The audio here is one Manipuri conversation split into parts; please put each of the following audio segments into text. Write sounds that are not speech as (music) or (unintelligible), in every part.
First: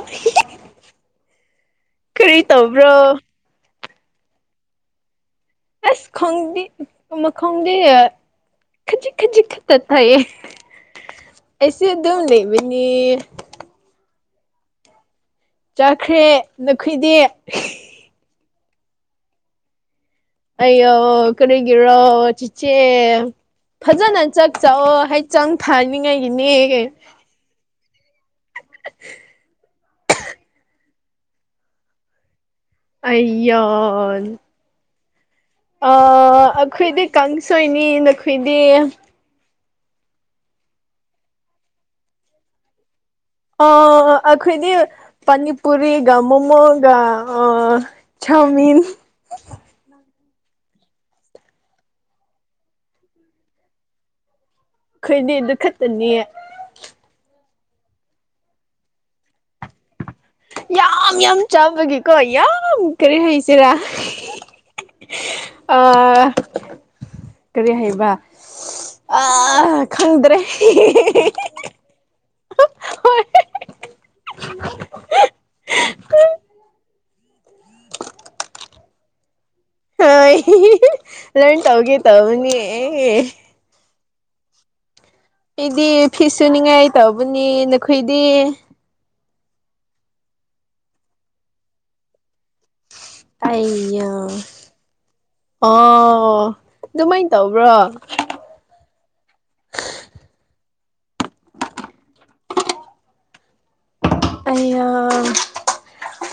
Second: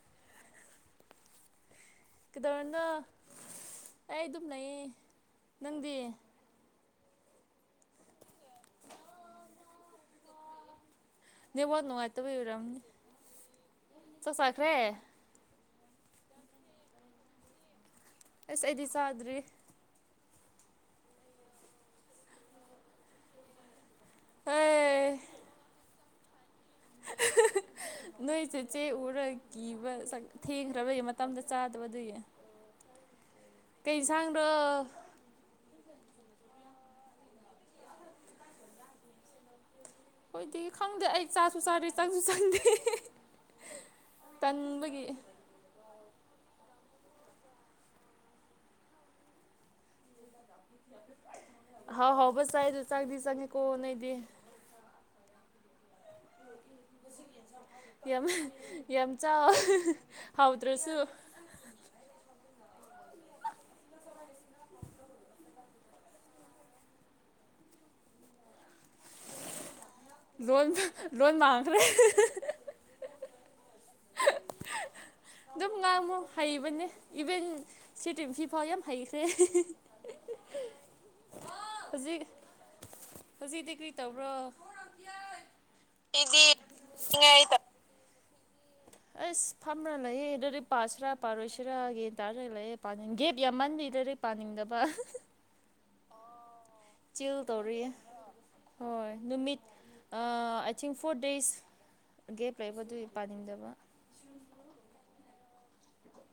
(unintelligible) ꯀꯔꯤ ꯀꯗꯧꯅꯣ ꯇꯧꯕ꯭ꯔꯣ ꯑꯩ ꯑꯗꯨꯝ ꯂꯩꯌꯦ ꯅꯪꯗꯤ ꯑꯁ ꯈꯪꯗꯤ ꯃꯈꯣꯡꯒꯤꯦ ꯈꯖꯤꯛ ꯈꯖꯤꯛ ꯈꯛꯇ ꯊꯌꯦ ꯅꯦꯠꯋꯥꯛ ꯑꯦꯁ ꯑꯗꯨꯝ ꯅꯨꯡꯉꯥꯏꯇꯕꯩ ꯂꯩꯕꯅꯤ ꯆꯠ ꯆꯈ꯭ꯔꯦ ꯆꯠꯈ꯭ꯔꯦ ꯅꯈꯣꯏꯗꯤ ꯑꯁ ꯑꯩꯗꯤ ꯆꯥꯗ꯭ꯔꯤ ꯑꯩꯑꯣ ꯀꯔꯤꯒꯤꯔꯣ ꯆꯤꯆꯦ ꯐꯖꯅ ꯆꯥꯛ ꯑꯦ ꯆꯥꯛꯑꯣ ꯍꯥꯜ ꯆꯪ ꯐꯥꯅꯤꯉꯩꯒꯤꯅꯦ ꯅꯣꯏ ꯆꯦꯆꯦ ꯎꯔ ꯀꯤꯕ ꯊꯦꯡꯈ꯭ꯔꯕꯩ ꯃꯇꯝꯗ ꯆꯥꯗꯕ ꯑꯗꯨꯒꯤ ꯑꯩꯌꯥ ꯑꯩꯈꯣꯏꯗꯤ ꯑꯥ ꯑꯩꯈꯣꯏꯗꯤ ꯀꯥꯡꯁꯣꯏꯅꯤ ꯅꯈꯣꯏꯗꯤ ꯍꯣꯏꯗꯤ ꯈꯪꯗꯦ ꯑꯩ ꯆꯥꯁꯨ ꯆꯥꯔꯦ ꯆꯪꯁꯨ ꯆꯪꯗꯦ ꯑ ꯑꯩꯈꯣꯏꯗꯤ ꯇꯟꯕꯒꯤ ꯄꯥꯅꯤ ꯄꯨꯔꯤꯒ ꯃꯣꯃꯣꯒ ꯆꯥꯎꯃꯤꯟ ꯍꯥꯎ ꯍꯥꯎ ꯆꯥꯏꯗꯣ ꯆꯪꯗꯤ ꯆꯪꯉꯦ ꯀꯣ ꯅꯣꯏꯗꯤ ꯑꯩꯈꯣꯏꯗꯤ ꯑꯗꯨ ꯈꯛꯇꯅꯦ ꯌꯥꯝ ꯌꯥꯝ ꯆꯥꯎ ꯍꯥꯎꯇ꯭ꯔꯁꯨ ꯌꯥꯝ ꯌꯥꯝ ꯆꯥꯕꯒꯤꯀꯣ ꯌꯥꯝ ꯀꯔꯤ ꯍꯩꯁꯤꯔꯥ ꯑ ꯀꯔꯤ ꯍꯥꯏꯕ ꯑꯥ ꯈꯪꯗ꯭ꯔꯦ ꯂꯣꯟ ꯂꯣꯟ ꯃꯥꯡꯈ꯭ꯔꯦ ꯍꯣꯏ (unintelligible) ꯑꯗꯨꯝ ꯉꯥꯡꯉꯨ ꯍꯩꯕꯅꯦ ꯏꯚꯦꯟ ꯁꯤ ꯇꯤꯝ ꯁꯤꯐꯥꯎ ꯌꯥꯝ ꯍꯩꯈ꯭ꯔꯦ ꯍꯣꯏ ꯂꯔꯟ ꯇꯧꯒꯦ ꯍꯧꯖꯤꯛ ꯇꯧꯅꯤ ꯍꯧꯖꯤꯛꯇꯤ ꯀꯔꯤ ꯇꯧꯕ꯭ꯔꯣ ꯑꯩꯗꯤ ꯐꯤꯁ ꯁꯨꯅꯤꯡꯉꯥꯏ ꯇꯧꯕꯅꯤ ꯅꯈꯣꯏꯗꯤ ꯑꯁ ꯐꯝꯅ ꯂꯩꯌꯦ ꯑꯗꯨꯗꯤ ꯄꯥꯁꯤꯔꯥ ꯄꯥꯔꯣꯏꯁꯤꯔꯥ ꯌꯦ ꯇꯥꯔ ꯂꯩꯌꯦꯦ ꯄꯥꯅꯤꯡ ꯒꯦꯞ ꯌꯥꯝ ꯃꯟꯕꯤ ꯑꯩꯌꯥ ꯂꯩꯔꯦ ꯄꯥꯅꯤꯡꯗꯕ ꯑꯣ ꯑꯗꯨꯃꯥꯏꯅ ꯆꯤꯜ ꯇꯧꯕ꯭ꯔꯣ ꯇꯧꯔꯤꯌꯦ ꯍꯣꯏ ꯅꯨꯃꯤꯠ I think four days gap ꯂꯩꯕꯗꯨ ꯄꯥꯅꯤꯡꯗꯕ ꯑꯩꯌꯥ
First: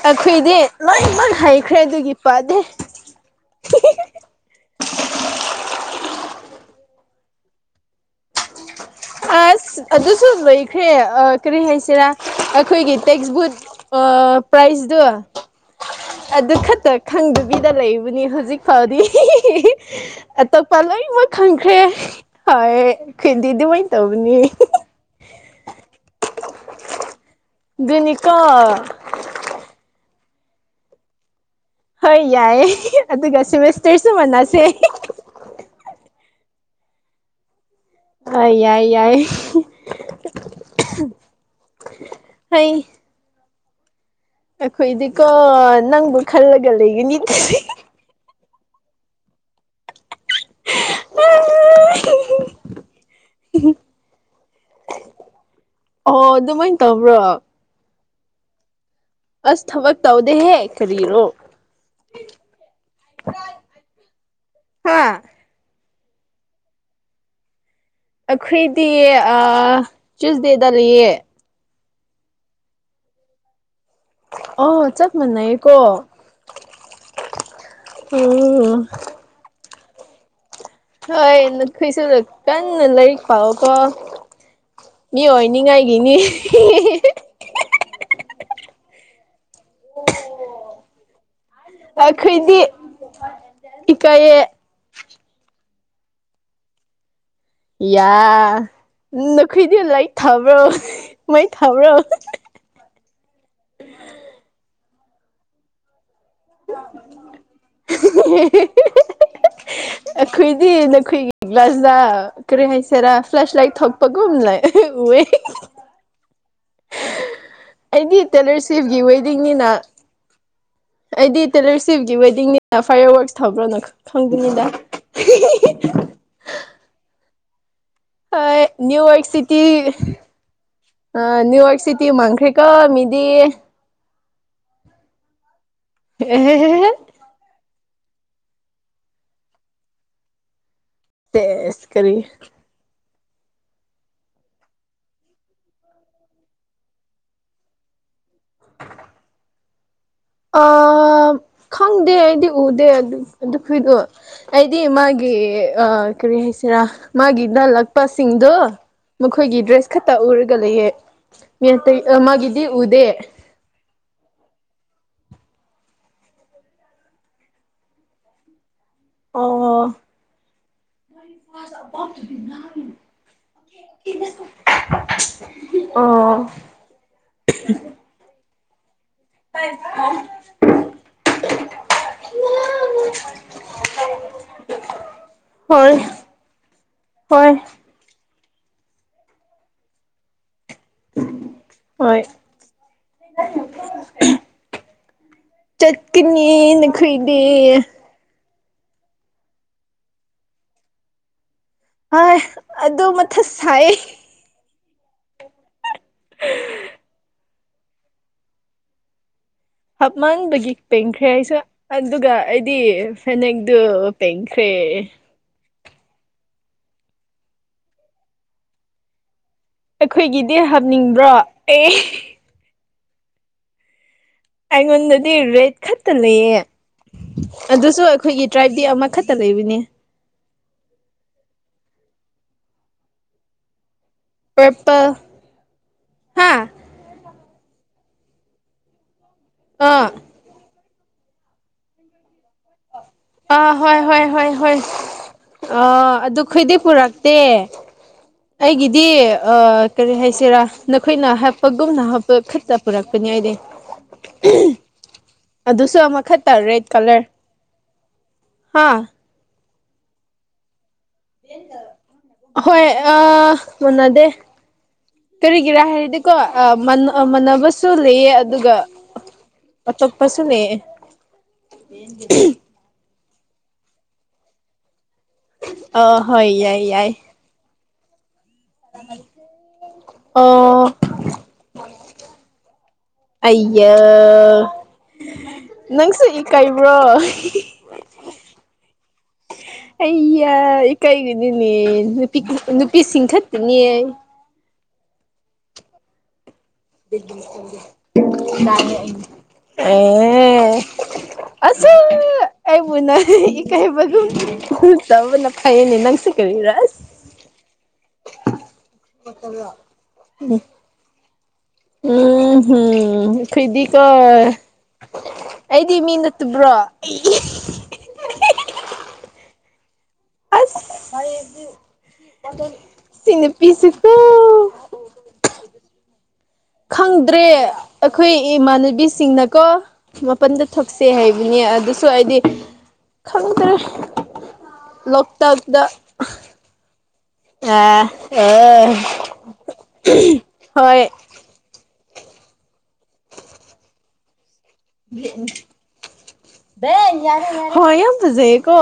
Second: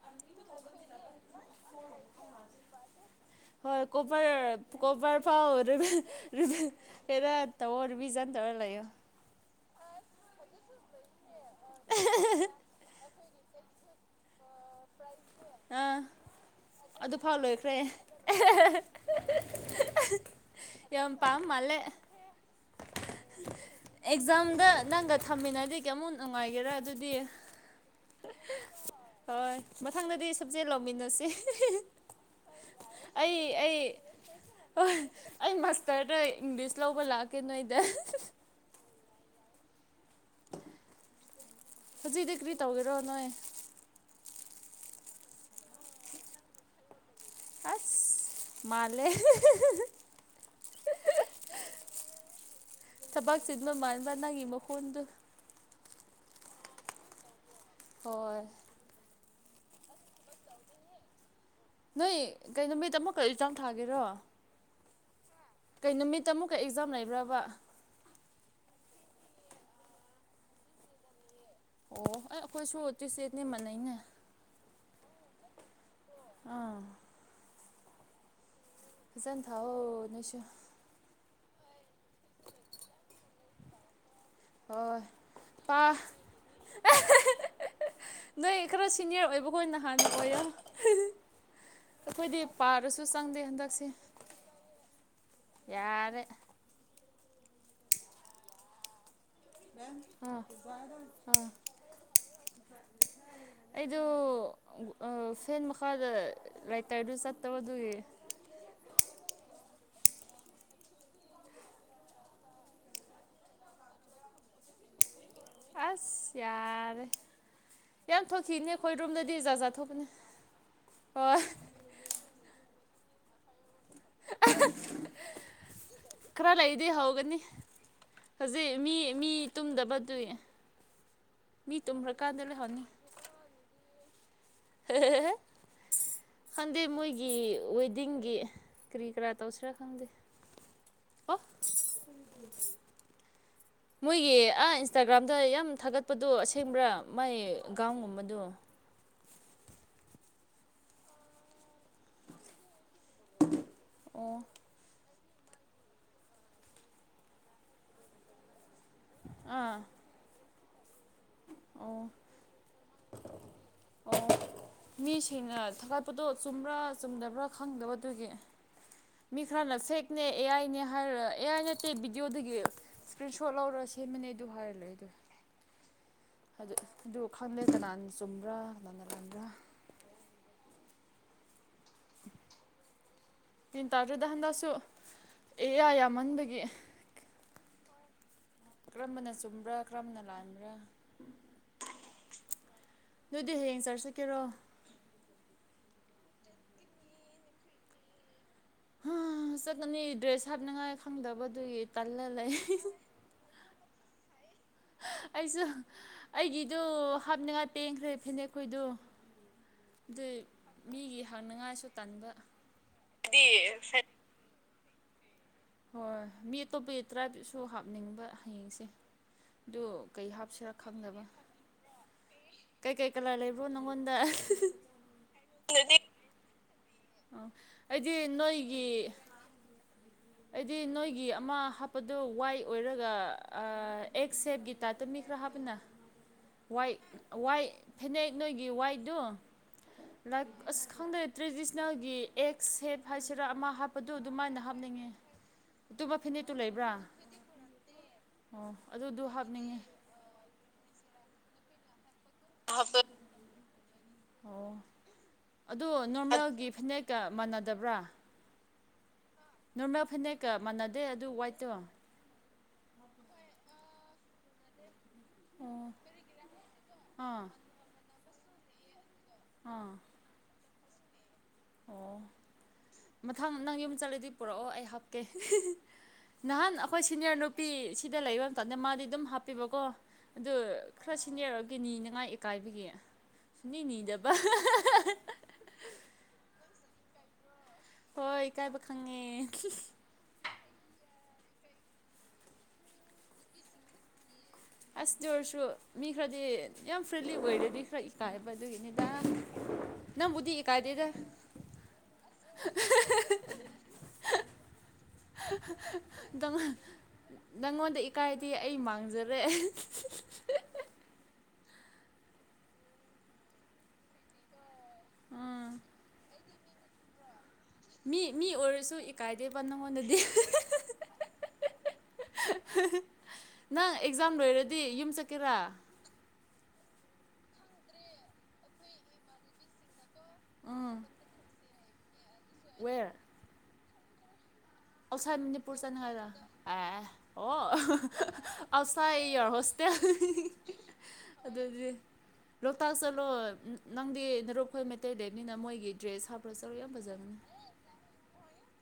ꯑꯩꯈꯣꯏꯗꯤ ꯂꯣꯏ ꯃꯛ ꯍꯩꯈ꯭ꯔꯦ ꯑꯗꯨꯒꯤ ꯄꯥꯗꯦ ꯍꯣꯏ ꯀꯣꯄꯔ ꯀꯣꯕꯔ ꯄꯥꯎ (unintelligible) ꯑꯦꯔ ꯇꯧꯑꯣꯏ ꯔꯕꯤꯖꯗꯧ ꯑꯣꯏꯔ ꯂꯩꯌꯣ ꯑꯁ ꯑꯗꯨꯁꯨ ꯂꯣꯏꯈ꯭ꯔꯦ ꯀꯔꯤ ꯍꯥꯏꯁꯤꯔꯥ ꯑꯩꯈꯣꯏꯒꯤ ꯇꯦꯛꯁꯕꯨꯛ ꯄ꯭ꯔꯥꯏꯁꯗꯣ ꯑꯥ ꯑꯗꯨ ꯈꯛꯇ ꯑꯗꯨꯐꯥꯎ ꯈꯪꯗꯕꯤꯗ ꯂꯣꯏꯈ꯭ꯔꯦ ꯂꯩꯕꯅꯤ ꯍꯧꯖꯤꯛ ꯐꯥꯎꯗꯤ (unintelligible) ꯑꯇꯛꯄ ꯌꯥꯝ ꯂꯣꯏꯃꯛ ꯄꯥꯝ ꯃꯥꯜꯂꯦ ꯈꯪꯈ꯭ꯔꯦ ꯍꯣꯏ ꯈꯣꯏꯗꯤ ꯗꯨꯃꯥꯏ ꯑꯦꯛꯖꯥꯝꯗ ꯅꯪꯒ ꯊꯝꯃꯤꯟꯅꯗꯤ ꯀꯌꯥꯃꯨꯛ ꯅꯨꯡꯉꯥꯏꯒꯦꯔꯥ ꯑꯗꯨꯗꯤ ꯑꯗꯨꯅꯤꯀꯣ ꯍꯣꯏ ꯃꯊꯪꯗꯗꯤ ꯁꯞꯆꯦꯠ ꯂꯧꯃꯤꯟꯅꯁꯦ ꯍꯣꯏ ꯌꯥꯏꯌꯦ ꯑꯗꯨꯒ ꯁꯤꯋꯦꯁꯇꯔꯁꯨ ꯃꯟꯅꯁꯦ ꯍꯣꯏ ꯑꯩ ꯃꯥꯁꯇꯔꯗ ꯏꯪꯂꯤꯁ ꯂꯧꯕ ꯂꯥꯛꯀꯦ ꯅꯣꯏꯗ ꯍꯣꯏ ꯌꯥꯏ ꯌꯥꯏ ꯍꯧꯖꯤꯛꯗꯤ ꯀꯔꯤ ꯍꯩ ꯇꯧꯒꯦꯔꯣ ꯅꯣꯏ ꯑꯩꯈꯣꯏꯗꯤꯀꯣ ꯅꯪꯕꯨ ꯈꯜꯂꯒ ꯂꯩꯒꯅꯤ ꯑꯁ ꯃꯥꯜꯂꯦ (unintelligible) ꯑ (unintelligible) ꯊꯕꯛ ꯆꯤꯟꯕ ꯃꯥꯟꯕ ꯅꯪꯒꯤ ꯃꯈꯣꯟꯗꯨ ꯑꯣ ꯑꯗꯨꯃꯥꯏ ꯇꯧꯕ꯭ꯔꯣ ꯍꯣꯏ ꯑꯁ ꯊꯕꯛ ꯇꯧꯗꯦꯍꯦ ꯀꯔꯤꯔꯣ ꯅꯣꯏ ꯀꯩꯅꯣ ꯃꯤꯠ ꯑꯃ ꯀꯔꯤ ꯑꯦꯛꯖꯥꯝ ꯊꯥꯒꯦꯔꯣ ꯍꯥ ꯀꯩ ꯅꯨꯃꯤꯠꯇ ꯑꯃꯨꯛꯀ ꯑꯦꯛꯖꯥꯝ ꯂꯩꯕꯕ꯭ꯔꯥ ꯑꯩꯈꯣꯏꯗꯤ ꯑꯥ ꯇꯨ꯭ꯌꯁꯗꯦꯗ ꯂꯩꯌꯦ ꯑꯣ ꯑꯩꯈꯣꯏꯁꯨ ꯇꯨꯏꯁꯗꯦꯅꯦ ꯃꯥꯟꯅꯩꯅꯦ ꯑꯣ ꯆꯞ ꯃꯥꯟꯅꯩꯌꯦꯀꯣ ꯑꯥ ꯎꯝ ꯐꯖꯟ ꯊꯥꯎꯋꯣ ꯅꯣꯏꯁꯨ ꯍꯣꯏ ꯅꯈꯣꯏꯁꯨ ꯀꯟꯅ ꯂꯥꯏꯔꯤꯛ ꯄꯥꯎꯑꯣꯀꯣ ꯍꯣꯏ ꯃꯤ ꯄꯥ ꯑꯣꯏꯅꯤꯡꯉꯥꯏꯒꯤꯅꯤ ꯅꯣꯏ ꯈꯔ ꯁꯤꯅꯤꯌꯔ ꯑꯣꯏꯕꯈꯣꯏ ꯅꯍꯥꯟ ꯑꯣꯏꯌꯣ ꯑꯈꯣꯏꯗꯤ ꯑꯩꯈꯣꯏꯗꯤ ꯄꯥꯔꯁꯨ ꯆꯪꯗꯦ ꯍꯟꯗꯛꯁꯦ ꯏꯀꯥꯏꯌꯦ ꯌꯥꯔꯦ ꯌꯥ ꯅꯈꯣꯏꯗꯤ ꯂꯥꯏꯠ ꯑꯥ ꯊꯥꯕ꯭ꯔꯣ ꯃꯩ ꯑꯥ ꯊꯥꯕ꯭ꯔꯣ ꯑꯩꯗꯣ ꯐꯦꯟ ꯃꯈꯥꯗ ꯂꯥꯏꯇꯔꯗꯨ ꯆꯠꯇꯕꯗꯨꯒꯤ ꯑꯈꯣꯏꯗꯤ ꯅꯈꯣꯏꯒꯤ (unintelligible) ꯀꯔꯤ ꯍꯥꯏꯁꯤꯔꯥ ꯐ꯭ꯂꯥꯁ ꯂꯥꯏꯠ ꯊꯣꯛꯄꯒꯨꯝ ꯂꯩ ꯎꯌꯦ ꯑꯁ ꯌꯥꯔꯦ ꯑꯩꯗꯤ ꯌꯥꯝ ꯊꯣꯛꯈꯤꯅꯦ ꯑꯈꯣꯏ ꯇꯦꯂꯔꯁꯤꯞꯀꯤ ꯔꯣꯝꯗꯗꯤ ꯖꯥꯠ ꯖꯥꯠ ꯋꯦꯗꯤꯡꯅꯤꯅ ꯊꯣꯛꯄꯅꯦ ꯍꯣꯏ ꯑꯩꯗꯤ ꯇꯦꯂꯔꯁꯤꯞꯀꯤ ꯋꯦꯗꯤꯡꯅꯤꯅ ꯐꯥꯏꯔ ꯋꯥ꯭ꯔꯛꯁ ꯊꯥꯕ꯭ꯔꯅ ꯈꯪꯕꯅꯤꯗ ꯈꯔ ꯂꯩꯗꯤ ꯍꯧꯒꯅꯤ ꯍꯣꯏ ꯍꯧꯖꯤꯛ ꯃꯤ ꯅꯨꯌ ꯋ꯭ꯔꯛ ꯃꯤ ꯁꯤꯇꯤ ꯇꯨꯝꯗꯕꯗꯨꯏ ꯑꯥ ꯃꯤ ꯅꯨꯌꯋ꯭ꯔꯛ ꯁꯤꯇꯤ ꯇꯨꯝꯈ꯭ꯔꯀꯥꯟꯗ ꯃꯥꯡꯈ꯭ꯔꯦꯀꯣ ꯂꯩꯍꯧꯅꯤ ꯃꯤꯗꯤ ꯈꯪꯗꯦ ꯑꯦꯍꯦꯍꯦꯍꯦ ꯃꯣꯏꯒꯤ ꯒꯤ ꯋꯦꯗꯤꯡꯒꯤ ꯀꯔꯤ ꯀꯔꯥ ꯇꯧꯁꯤꯔꯥ ꯈꯪꯗꯦ ꯑꯣ ꯁꯦꯁ ꯀꯔꯤ ꯃꯣꯏꯒꯤ ꯑꯥ ꯏꯟꯁꯇꯥꯒ꯭ꯔꯥꯝꯗ ꯌꯥꯝ ꯊꯥꯒꯠꯄꯗꯣ ꯑꯁꯦꯡꯕ꯭ꯔꯥ ꯃꯥꯏ ꯒꯥꯎꯟꯒꯨꯝꯕꯗꯣ ꯑ ꯈꯪꯗꯦ ꯑꯩꯗꯤ ꯎꯗꯦ ꯑꯗꯨ ꯑꯗꯨꯈꯣꯏꯗꯣ ꯑꯣ ꯑꯩ ꯗꯤ ꯃꯥꯒꯤ ꯑ ꯀꯔꯤ ꯍꯥꯏꯁꯤꯔꯥ ꯃꯥꯒꯤꯗ ꯂꯥꯛꯄꯥ ꯁꯤꯡꯗꯨ ꯃꯈꯣꯏꯒꯤ ꯑꯥ ꯗ꯭ꯔꯦꯁ ꯈꯛꯇ ꯎꯔꯒ ꯂꯩꯌꯦ ꯑꯣ ꯃꯤꯑꯇꯩ ꯃꯒꯤꯗꯤ ꯎꯗꯦ ꯑꯣ ꯃꯤꯁꯤꯡꯅ ꯊꯥꯒꯠꯄꯗꯣ ꯆꯨꯝꯕ꯭ꯔꯥ ꯆꯨꯝꯗꯕ꯭ꯔꯥ ꯈꯪꯗꯕꯗꯨꯒꯤ ꯃꯤ ꯑꯣ ꯈꯔꯅ ꯐꯦꯛꯅꯦ ꯑꯦ ꯑꯥꯏꯅꯦ ꯍꯥꯏꯔ ꯑꯦꯌꯥꯏ ꯅꯠꯇꯦ ꯕꯤꯗꯤꯑꯣꯗꯒꯤ ꯏꯁꯀ꯭ꯔꯤꯟ ꯁꯣꯠ ꯂꯧꯔꯒ ꯁꯦꯝꯕꯅꯦ ꯑꯗꯨ ꯍꯥꯏꯔ ꯂꯩꯗꯣ ꯑꯣ ꯑꯗꯨ ꯈꯪꯗꯦ ꯀꯥꯅꯥꯅ ꯆꯨꯝꯕ꯭ꯔꯥ ꯀꯥꯅꯥꯅ ꯂꯥꯟꯕ꯭ꯔꯥ (unintelligible) (unintelligible) (unintelligible) ꯇꯥꯗꯦꯗ ꯍꯟꯗꯛꯁꯨ ꯑꯦ ꯍꯣꯏ ꯑꯥꯏ ꯌꯥꯝꯃꯟꯕꯒꯤ ꯍꯣꯏ ꯀꯔꯝꯕꯅ ꯆꯨꯝꯕ꯭ꯔꯥ ꯀꯔꯝꯕꯅ ꯂꯥꯟꯕ꯭ꯔꯥ ꯍꯣꯏ ꯅꯣꯏꯗꯤ ꯍꯌꯦꯡ ꯆꯥ꯭ꯔꯁ ꯆꯠꯀꯦꯔꯣ ꯆꯠꯀꯅꯤꯌꯦ ꯅꯈꯣꯏꯗꯤ ꯍꯥ ꯆꯠꯀꯅꯤ ꯗ꯭ꯔꯦꯁ ꯍꯥꯞꯅꯤꯡꯉꯥꯏ ꯈꯪꯗꯕ ꯑꯗꯨꯒꯤ ꯇꯜꯂ ꯍꯣꯢ ꯂꯩ ꯑꯗꯨ ꯃꯥꯊ ꯁꯥꯏꯌꯦ ꯑꯩꯁꯨ ꯑꯩꯒꯤꯗꯨ ꯍꯥꯞꯅꯤꯡꯉꯥꯏ ꯄꯦꯟꯈ꯭ꯔꯦ ꯐꯅꯦꯛꯈꯣꯏꯗꯣ ꯍꯞꯃꯟꯕꯒꯤ ꯄꯦꯡꯈ꯭ꯔꯦ ꯑꯩꯁꯨ ꯍꯪꯅꯉꯥꯏꯁꯨ ꯇꯟꯕ ꯑꯗꯨꯒ ꯑꯩꯗꯤ ꯗꯤ ꯐꯅꯦꯛꯗꯨ ꯐꯦ ꯄꯦꯡꯈ꯭ꯔꯦ ꯍꯣꯏ ꯃꯤ ꯑꯇꯣꯞꯄꯒꯤ ꯇꯔꯥꯞꯁꯨ ꯍꯥꯞꯅꯤꯡꯕ ꯍꯌꯦꯡꯁꯦ ꯑꯗꯨ ꯀꯩ ꯑꯩꯈꯣꯏꯒꯤꯗꯤ ꯍꯥꯞꯁꯤꯔꯥ ꯍꯥꯞꯅꯤꯡꯕ꯭ꯔꯣ ꯑꯦ ꯀꯩ ꯀꯩ ꯀꯂꯥꯔ ꯂꯩꯕ꯭ꯔꯣ ꯅꯪꯉꯣꯟꯗ ꯑꯩꯉꯣꯟꯗꯗꯤ ꯔꯦꯠ ꯈꯛꯇ ꯂꯩꯌꯦ ꯑꯣ ꯑꯗꯨꯁꯨ ꯑꯩꯗꯤ ꯑꯩꯈꯣꯏꯒꯤ ꯇ꯭ꯔꯥꯏꯞꯇꯤ ꯅꯣꯏꯒꯤ ꯑꯃꯈꯛ ꯇꯂꯩꯕꯅꯦ ꯑꯩꯗꯤ ꯅꯣꯏꯒꯤ ꯑꯃ ꯍꯥꯞꯄꯗꯣ ꯋꯥꯏ ꯑꯣꯏꯔꯒ ꯑꯥ ꯑꯦꯛꯁꯦꯞꯒꯤ ꯇꯥꯏꯞꯇꯥ ꯄꯔꯄꯜ ꯃꯤ ꯈꯔ ꯍꯥꯞꯄꯤꯅ ꯍꯥ ꯋꯥꯏ ꯋꯥꯏ ꯐꯅꯦꯛ ꯅꯣꯏꯒꯤ ꯋꯥꯏꯗꯣ ꯑꯥ ꯅꯛ ꯑꯁ ꯈꯪꯗꯦ ꯇ꯭ꯔꯦꯗꯤꯁꯅꯦꯜꯒꯤ ꯑꯦꯛ ꯁꯦꯞ ꯍꯥꯏꯁꯤꯔꯥ ꯑꯃ ꯑꯥ ꯍꯣꯏ ꯍꯥꯞꯄꯗꯨ ꯍꯣꯏ ꯍꯣꯏ ꯑꯗꯨꯃꯥꯏꯅ ꯍꯣꯏ ꯍꯥꯞꯅꯤꯡꯉꯦ ꯑꯥ ꯑꯗꯨꯝꯕ ꯐꯅꯦꯛꯇꯨ ꯑꯗꯨꯈꯣꯏꯗꯤ ꯂꯩꯕ꯭ꯔꯥ ꯄꯨꯔꯛꯇꯦ ꯑꯣ ꯑꯩꯒꯤꯗꯤ ꯑꯗꯨꯗꯣ ꯍꯥꯞꯅꯤꯡꯉꯦ ꯑꯥ ꯀꯔꯤ ꯍꯥꯏꯁꯤꯔꯥ ꯅꯈꯣꯏꯅ ꯍꯥꯞꯄꯒꯨꯝꯅ ꯍꯞ- ꯄ ꯈꯤꯠꯇ ꯍꯥꯞꯄ ꯄꯨꯔꯛꯄꯅꯦ ꯑꯩꯗꯤ ꯑꯗꯨ ꯑꯗꯨꯁꯨ ꯑꯃꯈꯛꯇ ꯅꯣꯔꯃꯦꯜꯒꯤ ꯐꯅꯦꯛꯀ ꯃꯥꯟꯅꯗꯕ꯭ꯔꯥ ꯍꯥꯥ ꯅꯣꯔꯃꯦꯜ ꯐꯅꯦꯛꯀ ꯃꯥꯟꯅꯗꯦ ꯑꯗꯨ ꯋꯥꯏꯠꯇꯣ ꯍꯣꯏ ꯑꯥ ꯃꯥꯟꯅꯗꯦ ꯀꯔꯤꯒꯤꯔꯥ ꯑꯥ ꯍꯥꯏꯔꯗꯤꯀꯣ ꯑꯥ ꯃꯥꯟꯅꯕꯁꯨ ꯂꯩꯌꯦ ꯑꯗꯨꯒ ꯑꯥ (unintelligible) ꯄꯁꯨꯅꯦ ꯑꯣ ꯃꯊꯪ ꯅꯪ ꯌꯨꯝ ꯆꯠꯂꯗꯤ ꯄꯨꯔꯛꯑꯣ ꯑꯩ ꯍꯥꯞꯀꯦ ꯑ ꯍꯣꯏ ꯅꯍꯥꯟ ꯌꯥꯏ ꯑꯩꯈꯣꯏ ꯌꯥꯏ ꯁꯤꯅꯤꯌꯔ ꯅꯨ- ꯄꯤ ꯁꯤꯗ ꯂꯩꯕ ꯃꯇꯝꯗ ꯃꯥꯗꯤ ꯑꯗꯨꯝ ꯍꯥꯞꯄꯤꯕꯀꯣ ꯑꯗꯨ ꯑꯣ ꯈꯔ ꯁꯤꯟꯅꯤꯌꯔ ꯑꯣꯏꯒꯅꯤꯅ ꯉꯥꯏ ꯏꯀꯥꯏꯕꯒꯤ ꯁꯨꯅꯤ ꯑꯩꯌꯥ ꯅꯤꯗꯕ ꯅꯪꯁꯨ ꯏꯀꯥꯏꯕ꯭ꯔꯣ ꯍꯣꯏ ꯏꯀꯥꯏꯕ ꯈꯪꯉꯦ ꯑꯩꯌꯥ ꯏꯀꯥꯏꯒꯅꯨꯅꯦ ꯅꯨꯄꯤ ꯆꯤꯡ ꯈꯠꯇꯅꯦ ꯑꯁ ꯗꯨ ꯑꯣꯏꯔꯁꯨ ꯃꯤ ꯈꯔꯗꯤ ꯌꯥꯝ ꯐ꯭ꯔꯤꯂꯤ ꯑꯣꯏꯔꯗꯤ ꯈꯔ ꯏꯀꯥꯏꯕ ꯑꯗꯨꯒꯤꯅꯤꯗ ꯅꯪꯕꯨꯗꯤ ꯏꯀꯥꯏꯗꯦꯗ ꯑꯁꯨꯝ ꯑꯩꯕꯨꯅ ꯏꯀꯩꯕꯒꯨꯝ ꯇꯧꯕꯅ ꯐꯩꯅꯦ ꯅꯪꯁꯤ ꯀꯔꯤꯔ ꯅꯪꯉꯣꯟꯗ ꯏꯀꯥꯏꯗꯤ ꯑꯩ ꯃꯥꯡꯖꯔꯦ (unintelligible) ꯎꯝ ꯍꯨꯝ ꯑꯩꯈꯣꯏꯗꯤꯀꯣ ꯎꯝ ꯑꯩꯗꯤ ꯃꯤꯅ (unintelligible) ꯃꯤ ꯃꯤ ꯑꯣꯏꯔꯁꯨ ꯏꯀꯥꯏꯗꯦꯕ ꯅꯪꯉꯣꯟꯗꯗꯤ ꯑꯁ ꯁꯤ ꯅꯨꯄꯤ ꯅꯪ (unintelligible) ꯑꯦꯛꯖꯥꯝ ꯂꯣꯏꯔꯗꯤ (unintelligible) ꯈꯪꯗ꯭ꯔꯦ ꯑꯩꯈꯣꯏ ꯏꯃꯥꯟꯅꯕꯤꯁꯤꯡꯅꯀꯣ ꯃꯄꯟꯗ ꯎꯝ ꯊꯣꯛꯁꯦ ꯍꯥꯏꯕꯅꯦ ꯑꯗꯨꯁꯨ ꯑꯩꯗꯤ (unintelligible) ꯈꯪꯗꯔꯦ ꯑꯥꯎꯁꯥꯏꯗ ꯃꯅꯤꯄꯨꯔ ꯆꯠꯅꯤꯡꯉꯥꯏꯔ ꯑꯦ ꯑꯣ ꯑꯦ ꯑꯦ ꯑꯆꯁꯥꯏ ꯌꯣꯔ ꯍꯣꯁꯇꯦꯜ ꯍꯣꯏ ꯑꯗꯨꯗꯤ ꯂꯣꯛꯇꯥꯛ ꯆꯠꯂꯣ ꯅꯪꯗꯤ ꯅꯔꯨꯞ ꯈꯣꯏ ꯃꯩꯇꯩ ꯂꯩꯕꯅꯤꯅ ꯃꯣꯏꯒꯤ ꯗ꯭ꯔꯦꯁ ꯍꯥꯞꯄꯒ ꯆꯠꯂꯨ ꯌꯥꯝ ꯐꯖꯕꯅꯦ ꯍꯣꯏ ꯌꯥꯝ ꯐꯖꯩꯀꯣ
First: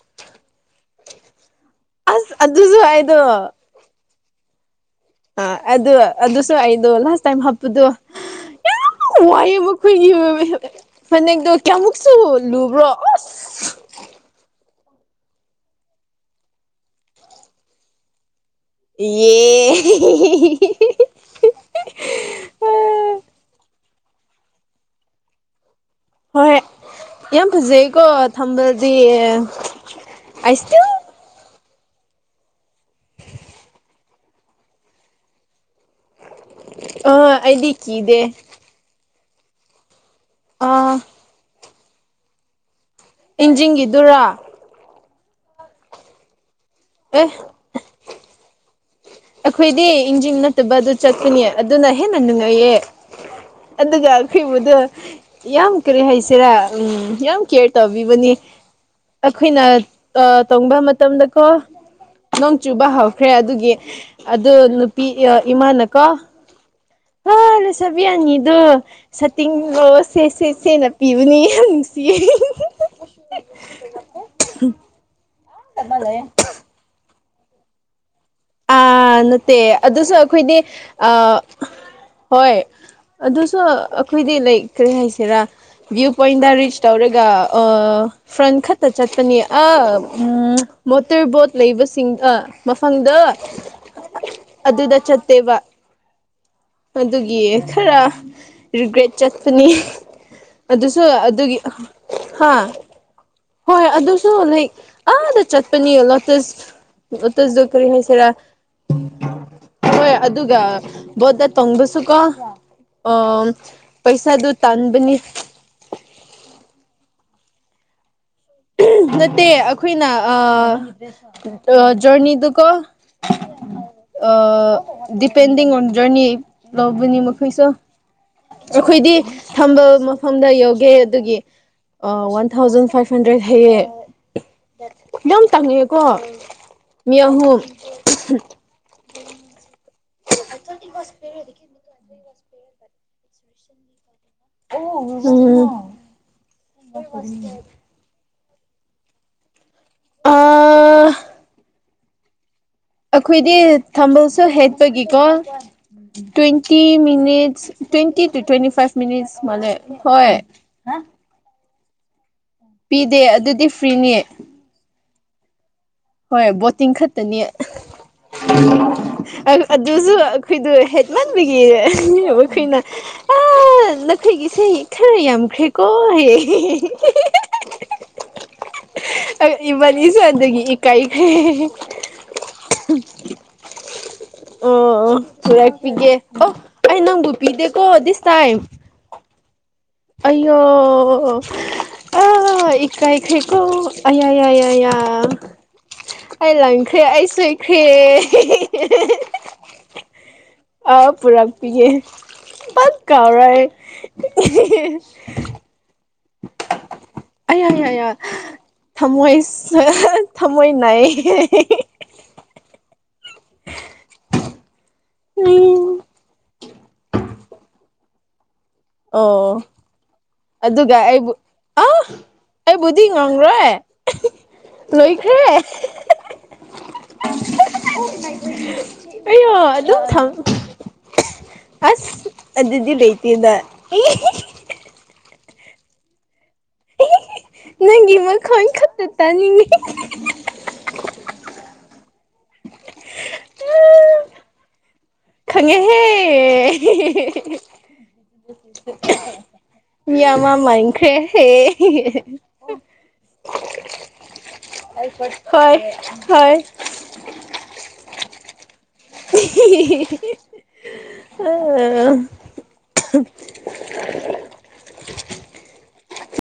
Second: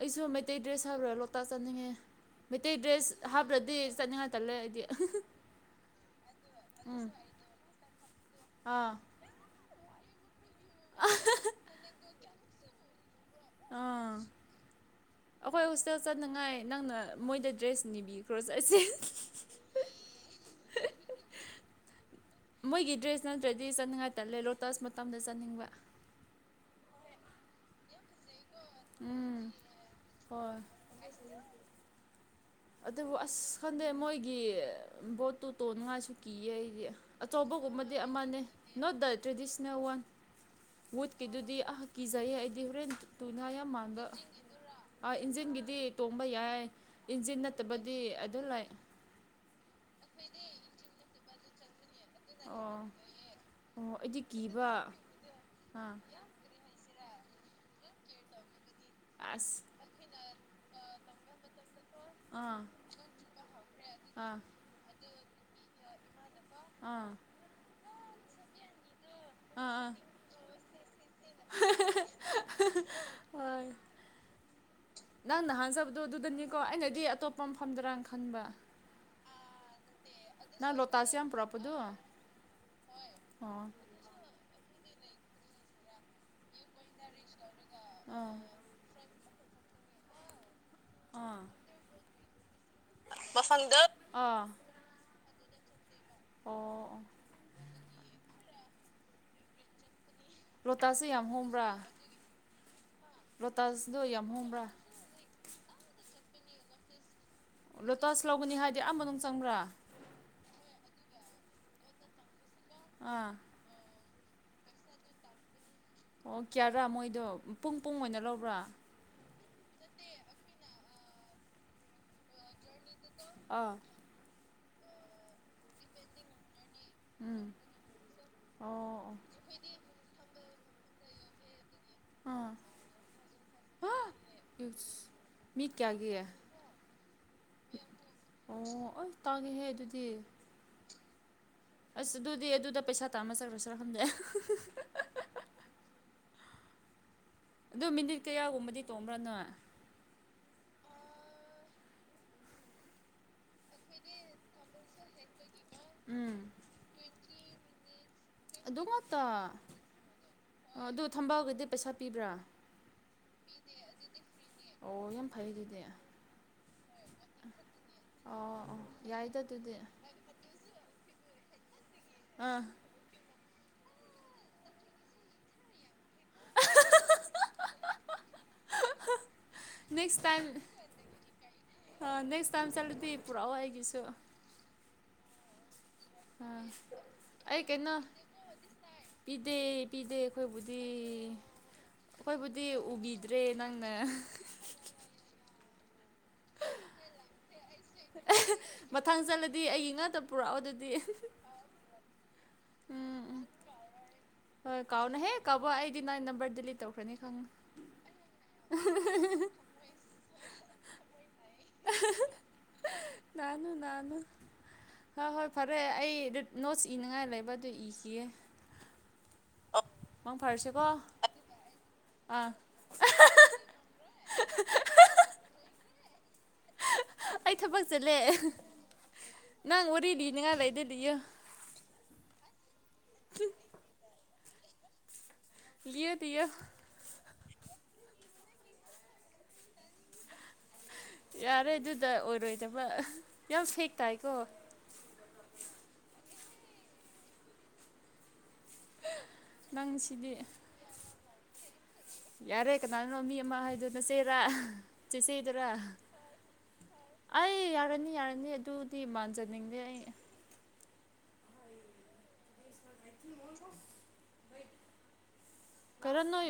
ꯑꯩꯁꯨ ꯃꯩꯇꯩ ꯗ꯭ꯔꯦꯁ ꯍꯥꯏꯕ꯭ꯔꯥ ꯂꯣꯛꯇꯥꯛ ꯆꯠꯅꯤꯡꯉꯦ ꯑꯁ ꯃꯩꯇꯩ ꯑꯗꯨꯁꯨ ꯑꯩꯗꯣ ꯗ꯭ꯔꯦꯁ ꯍꯥꯞꯗ꯭ꯔꯗꯤ ꯆꯠꯅꯤꯡꯉꯥꯏ ꯇꯜꯂꯦ ꯑꯩꯗꯤ ꯑꯥ ꯑꯗꯨ ꯑꯗꯨꯁꯨ ꯑꯩꯗꯣ ꯎꯝ ꯂꯥꯁ ꯇꯥꯏꯝ ꯍꯥꯞꯄꯗꯣ ꯑꯥ ꯌꯝ ꯋꯥꯏꯌꯦꯕ ꯈꯨꯏꯒꯤ ꯐꯅꯦꯛꯗꯣ ꯀꯌꯥꯃꯨꯛꯁꯨ ꯂꯨꯕ꯭ꯔꯣ ꯑꯁ ꯑꯥ ꯑꯩꯈꯣꯏ ꯍꯣꯁꯇꯦꯜ ꯆꯠꯅꯉꯥꯏ ꯅꯪꯅ ꯃꯣꯏꯗ ꯗ꯭ꯔꯦꯁ ꯅꯤꯕꯤꯈ꯭ꯔꯣ ꯆꯠꯁꯦ ꯌꯦ (unintelligible) ꯃꯣꯏꯒꯤ ꯗ꯭ꯔꯦꯁ ꯅꯠꯇ꯭ꯔꯗꯤ ꯆꯠꯅꯤꯡꯉꯥꯏꯇꯜꯂꯦ ꯂꯣꯇꯁ ꯃꯇꯝꯗ ꯆꯠꯅꯤꯡꯕ ꯍꯣꯏ ꯍꯣꯏ ꯌꯥꯝ ꯐꯖꯩꯀꯣ ꯊꯝꯕꯗꯤ ꯎꯝ ꯑꯥꯏ ꯍꯣꯏ ꯁꯇꯤꯜ (unintelligible) ꯑꯗꯨꯕꯨ ꯑꯁ ꯈꯪꯗꯦ ꯃꯣꯏꯒꯤ ꯕꯣꯠꯇꯨ ꯇꯣꯡꯅꯤꯡꯉꯥꯏꯁꯨ ꯀꯤꯌꯦ ꯑꯩꯗꯤ ꯑ ꯑꯩꯗꯤ ꯑꯆꯧꯕꯒꯨꯝꯕꯗꯤ ꯀꯤꯗꯦ ꯑꯃꯅꯦ note the traditional one ah with ꯀꯤꯗꯨꯗꯤ ꯑꯍꯥ ꯀꯖꯩꯌꯦ ꯑꯩꯗꯤ ꯍꯣꯔꯦꯟ ꯇꯨꯅꯤꯡꯉꯥꯏ ꯌꯥꯝ ꯃꯥꯟꯕ ꯏꯟꯖꯤꯡꯒꯤꯗꯨꯔꯥ ꯑꯥ ꯏꯟꯖꯤꯟꯒꯤꯗꯤ ꯇꯣꯡꯕ ꯌꯥꯏ ꯑꯦ ꯏꯟꯖꯤꯟ ꯅꯠꯇꯕꯗꯤ ꯑꯗꯨ ꯂꯥꯏ ꯑꯩꯈꯣꯏꯗꯤ ꯏꯟꯖꯤꯡ ꯅꯠꯇꯕ ꯑꯗꯨ ꯆꯠꯄꯅꯦ ꯑꯗꯨꯅ ꯍꯦꯟꯅ ꯅꯨꯡꯉꯥꯏꯌꯦ ꯑꯣ ꯑꯣ ꯑꯗꯨꯒ ꯑꯩꯗꯤ ꯀꯤꯕ ꯑꯈꯣꯏꯕꯨꯗꯣ ꯌꯥꯝ ꯑꯥ ꯀꯔꯤ ꯍꯥꯏꯁꯤꯔꯥ ꯑꯝ ꯌꯥꯝ ꯀꯦꯌꯔ ꯇꯧꯕꯤꯕꯅꯤ ꯑꯩꯈꯣꯏꯅ ꯑꯁ ꯑꯥ ꯇꯣꯡꯕ ꯃꯇꯝꯗꯀꯣ ꯅꯣꯡ ꯑꯥ ꯆꯨꯕ ꯍꯧꯥꯎꯈ꯭ꯔꯦ ꯑꯗꯨꯒꯤ ꯑꯥ ꯑꯗꯨ ꯅꯨꯄꯤ ꯏꯃꯥꯅꯀꯣ ꯑꯥ ꯂꯩꯁꯕꯤ ꯑꯅꯤꯗꯨ ꯑꯥ ꯑꯥ ꯁꯥꯠꯇꯤꯡꯗ‌ꫭ ꯁꯦ ꯁꯦ ꯁꯦꯅ ꯄꯤꯕꯅꯤ ꯌꯥꯝ ꯅꯨꯡꯁꯤꯌꯦ ꯍꫭꯏ ꯅꯪ ꯅꯍꯥꯟ ꯆꯠꯄꯗꯣ ꯑꯗꯨꯗꯅꯤꯀꯣ ꯑꯩꯅꯗꯤ ꯑꯇꯣꯞꯄ ꯃꯐꯝꯝꯗꯔꯅ ꯈꯟꯕ ꯑꯥ ꯅꯠꯇꯦ ꯑꯗꯨꯁꯨ ꯑꯩꯈꯣꯏꯗꯤ ꯅꯪ ꯂꯣꯇꯥꯁ ꯌꯥꯝ ꯑꯥ ꯄꯨꯔꯛꯄꯗꯣ ꯍꯣꯏ ꯑꯗꯨꯁꯨ ꯑꯣ ꯑꯩꯈꯣꯏꯗꯤ ꯂꯩ ꯀꯔꯤ ꯍꯥꯏꯁꯤꯔꯥ ꯚꯤꯌꯨ ꯄꯣꯏꯟꯗ ꯔꯤꯆ ꯇꯧꯔꯒ ꯑꯥ ꯐ꯭ꯔꯟ ꯈꯛꯇ ꯆꯠꯄꯅꯤ ꯑꯥ ꯑꯥ ꯃꯣꯇꯣꯔꯕꯣꯠ ꯂꯩꯕꯁꯤꯡ ꯑꯥ ꯃꯐꯝꯗꯣ ꯑꯪꯗ (unintelligible) ꯑꯥ ꯑꯗꯨꯗ ꯆꯠꯇꯦꯕ ꯑꯣ ꯑꯗꯨꯒꯤ ꯈꯔ ꯔꯤꯒ꯭ꯔꯦꯠ ꯆꯠꯄꯅꯤ ꯑꯗꯨꯁꯨ ꯂꯣꯇꯥꯁꯁꯦ ꯌꯥꯝ ꯑꯗꯨꯒꯤ ꯍꯣꯡꯕ꯭ꯔꯥ ꯍꯥ ꯍꯣꯏ ꯂꯣꯇꯥꯁꯗꯣ ꯌꯥꯝ ꯑꯗꯨꯁꯨ ꯍꯣꯡꯕ꯭ꯔꯥ ꯂꯥꯏꯛ ꯑꯥꯗ ꯆꯠꯄꯅꯤ ꯂꯣꯇꯁ ꯑꯣꯇꯁꯨꯖ ꯀꯔꯤ ꯂꯣꯇꯥꯁ ꯍꯥꯏꯁꯤꯔ ꯂꯧꯒꯅꯤ ꯍꯥꯏꯗꯤ ꯑꯥ ꯃꯅꯨꯡ ꯆꯪꯕ꯭ꯔꯥ ꯍꯣꯏ ꯑꯗꯨꯒ ꯕꯣꯠꯗꯥ ꯇꯣꯡꯕꯁꯨꯀꯣ ꯑꯥ ꯑꯣ ꯄꯩꯁꯥꯗꯨ ꯇꯥꯟꯕꯅꯤ ꯑꯣ ꯀꯌꯥꯔꯥ ꯃꯣꯏꯗꯣ ꯄꯨꯡ ꯄꯨꯡ ꯑꯣꯏꯅ ꯂꯧꯕ꯭ꯔꯥ ꯅꯠꯇꯦ ꯑꯩꯈꯣꯏꯅ ꯑꯥ ꯖꯔꯅꯤꯗꯨꯀꯣ ꯑꯥ ꯑꯥ ꯗꯤꯄꯦꯟꯗꯤꯡ ꯑꯣꯟ ꯖꯔꯅꯤ ꯂꯧꯕꯅꯤ ꯎꯝ ꯃꯈꯣꯏꯁꯨ ꯑꯣ ꯑꯣ ꯑꯩꯈꯣꯏꯗꯤ ꯊꯝꯕ ꯃꯐꯝ ꯐꯝꯗ ꯌꯧꯒꯦ ꯑꯗꯨꯒꯤ one ah thousand five hundred ꯍꯥꯏꯌꯦ ꯏꯁ ꯌꯥꯝ ꯃꯤ ꯇꯪꯉ‌ꯦꯀꯣ ꯀꯌꯥꯒꯤ ꯃꯤ ꯑꯍꯨꯝ ꯑꯣ ꯑꯁ ꯇꯥꯡꯉꯦꯍꯦ ꯑꯗꯨꯗꯤ (unintelligible) ꯑꯁ ꯑꯗꯨꯗꯤ ꯑꯗꯨꯗ ꯄꯩꯁꯥ ꯇꯥꯟꯕ ꯆꯠꯈ꯭ꯔꯁꯤꯔ ꯈꯪꯗꯦ ꯑꯣ (unintelligible) ꯑꯗꯨ ꯃꯤꯅꯤꯠ ꯀꯌꯥꯒꯨꯝꯕꯗꯤ ꯇꯣꯡꯕ꯭ꯔꯥ ꯅꯣꯏ ꯑꯥ ꯑꯩꯈꯣꯏꯗꯤ ꯊꯝꯕꯜꯁꯨ ꯍꯦꯛꯄꯒꯤꯀꯣ um twenty minutes twenty two twenty ꯑꯗꯨ ꯐꯥꯏꯚ ꯃꯤꯅꯤꯠꯁ ꯃꯥꯜꯂꯦ ꯍꯣꯏ ꯑ ꯑꯗꯨ ꯊꯝꯕꯥꯜꯒꯗꯤ ꯄꯩꯁꯥ ꯄꯤꯕ꯭ꯔꯥ ꯄꯤꯗꯦ ꯑꯗꯨꯗꯤ ꯐ꯭ꯔꯤꯅꯤ ꯑꯣ ꯌꯥꯝ ꯐꯩ ꯑꯗꯨꯗꯤ ꯍꯣꯏ ꯕꯣꯠꯇꯤꯡ ꯈꯛꯇꯅꯤ ꯑꯣ ꯌꯥꯏꯗ ꯑꯗꯨꯗꯤ ꯑꯗꯨꯁꯨ ꯑꯩꯈꯣꯏꯗꯨ ꯍ‌ꯦꯛ ꯃꯟꯕꯒꯤ ꯑꯥ ꯑꯩꯈꯣꯏꯅ (unintelligible) ꯑ ꯅꯈꯣꯏꯒꯤꯁ‌ꯦ ꯈꯔ ꯌꯥꯝꯈ꯭ꯔꯦ ꯀꯣ ꯍꯥꯏꯌꯦ ꯏꯕꯅꯤꯁꯦ ꯅꯦꯛꯁ ꯇꯥꯏꯝ ꯑꯗꯒꯤ ꯏꯛ ꯅꯦꯛꯁ ꯇꯥꯏꯝ ꯆꯠꯂꯗꯤ ꯄꯨꯔꯛꯑꯣ ꯑꯩꯒꯤꯁꯨ ꯑꯣ ꯄꯨꯔꯛꯄꯤꯒꯦ ꯑꯣ ꯑꯥ ꯑꯩ ꯅꯪꯕꯨ ꯑꯩ ꯄꯤꯗꯦꯀꯣ ꯀꯩꯅꯣ ꯗꯤꯁ ꯇꯥꯏꯝ ꯄꯤꯗꯦ ꯄꯤꯗꯦ ꯑꯩꯌꯣ ꯑꯩꯈꯣꯏꯕꯨꯗꯤ ꯑꯩꯈꯣꯏꯕꯨꯗꯤ ꯑꫭ ꯏꯀꯥꯏ ꯎꯕꯤꯗ꯭ꯔꯦ ꯈꯔ‌ꯦꯀꯣ ꯅꯪꯅ ꯑꯌꯥ ꯌꯥ ꯌꯥ ꯌꯥ ꯌꯥ ꯑꯩ ꯂꯪꯈ꯭ꫪꯦ ꯑꯩ ꯁꫭꯏ ꯈꯔ‌ꯦ ꯃꯊꯪ ꯆꯠꯂꯗꯤ ꯑꯩꯒꯤ ꯉꯥꯛꯇ ꯄꯨꯔꯛꯑꯣ ꯑꯗꯨꯗꯤ ꯑ ꯄꯨꯔꯛꯄꯤꯒ‌ꯦ ꯄꯥꯛ ꯎꯝ ꯎꯝ ꯀꯥꯎꯔꯣꯏ ꯑꯩ (unintelligible) ꯀꯥꯎꯕꯥ ꯑꯩꯗꯤ ꯅꯪ ꯅꯝꯕꯔ ꯗꯤꯂꯤꯠ ꯇꯧꯈ꯭ꯔꯅꯤ ꯈꯪꯉꯨ ꯑꯌꯥ ꯊꯝꯃꯣꯏ ꯅꯥꯏ ꯅꯥꯅꯨ ꯅꯥꯅꯨ ꯍ (unintelligible) ꯍꯣꯏ ꯐ ꯑꯔꯦ ꯎꯝ ꯑꯩ ꯅꯣꯠꯁ ꯏꯅꯤꯉꯥꯏ ꯂꯩꯕ ꯑꯗꯨ ꯏꯈꯤꯌꯦ ꯑꯣ ꯑꯗꯨꯒ ꯑꯩꯕꯨ ꯑ ꯑꯥ ꯑꯩꯕꯨꯗꯤ ꯗꯤꯉꯪ ꯔꯣꯏ ꯂꯣꯏꯈ꯭ꯔꯦ ꯑꯩ ꯊꯕꯛ ꯆꯠꯂꯦ ꯑꯌꯣ ꯅꯪ ꯑꯗꯨꯝ ꯋꯥꯔꯤ ꯊꯝ ꯂꯤꯅꯤꯡꯉꯥꯏ ꯂꯩꯗꯤ ꯂꯤꯌꯨ ꯑꯁ ꯑꯗꯨꯗꯤ ꯂꯩꯇꯦꯗ ꯌꯦꯗꯤ ꯌꯦ ꯅꯪꯒꯤ ꯃꯈꯣꯜ ꯈꯛꯇ ꯇꯥꯅꯤꯡꯉꯤ ꯌꯥꯔꯦ ꯑꯗꯨꯗ ꯑꯣꯏꯔꯣꯏꯗꯕ ꯌꯥꯝ ꯐꯦꯛ ꯇꯥꯏꯀꯣ ꯈꯪꯉꯦꯍꯦ ꯅꯪ ꯃꯤ ꯁꯤꯗꯤ ꯑꯃ ꯃꯥꯟꯈ꯭ꯔꯦꯍꯦ ꯌꯥꯔꯦ ꯀꯅꯥꯅꯣ ꯃꯤ ꯑꯃ ꯍꯥꯏꯗꯅꯆꯦꯔꯥ ꯆꯦꯆꯦꯗꯨꯔ ꯍꯣꯏ ꯍꯣꯏ ꯑꯩ ꯌꯥꯔꯅꯤ ꯌꯥꯔꯅꯤ ꯑꯗꯨꯗꯤ ꯃꯥꯟꯖꯅꯤꯡꯗꯦ ꯑꯩ ꯑꯣ ꯀꯔꯟ ꯅꯣꯏ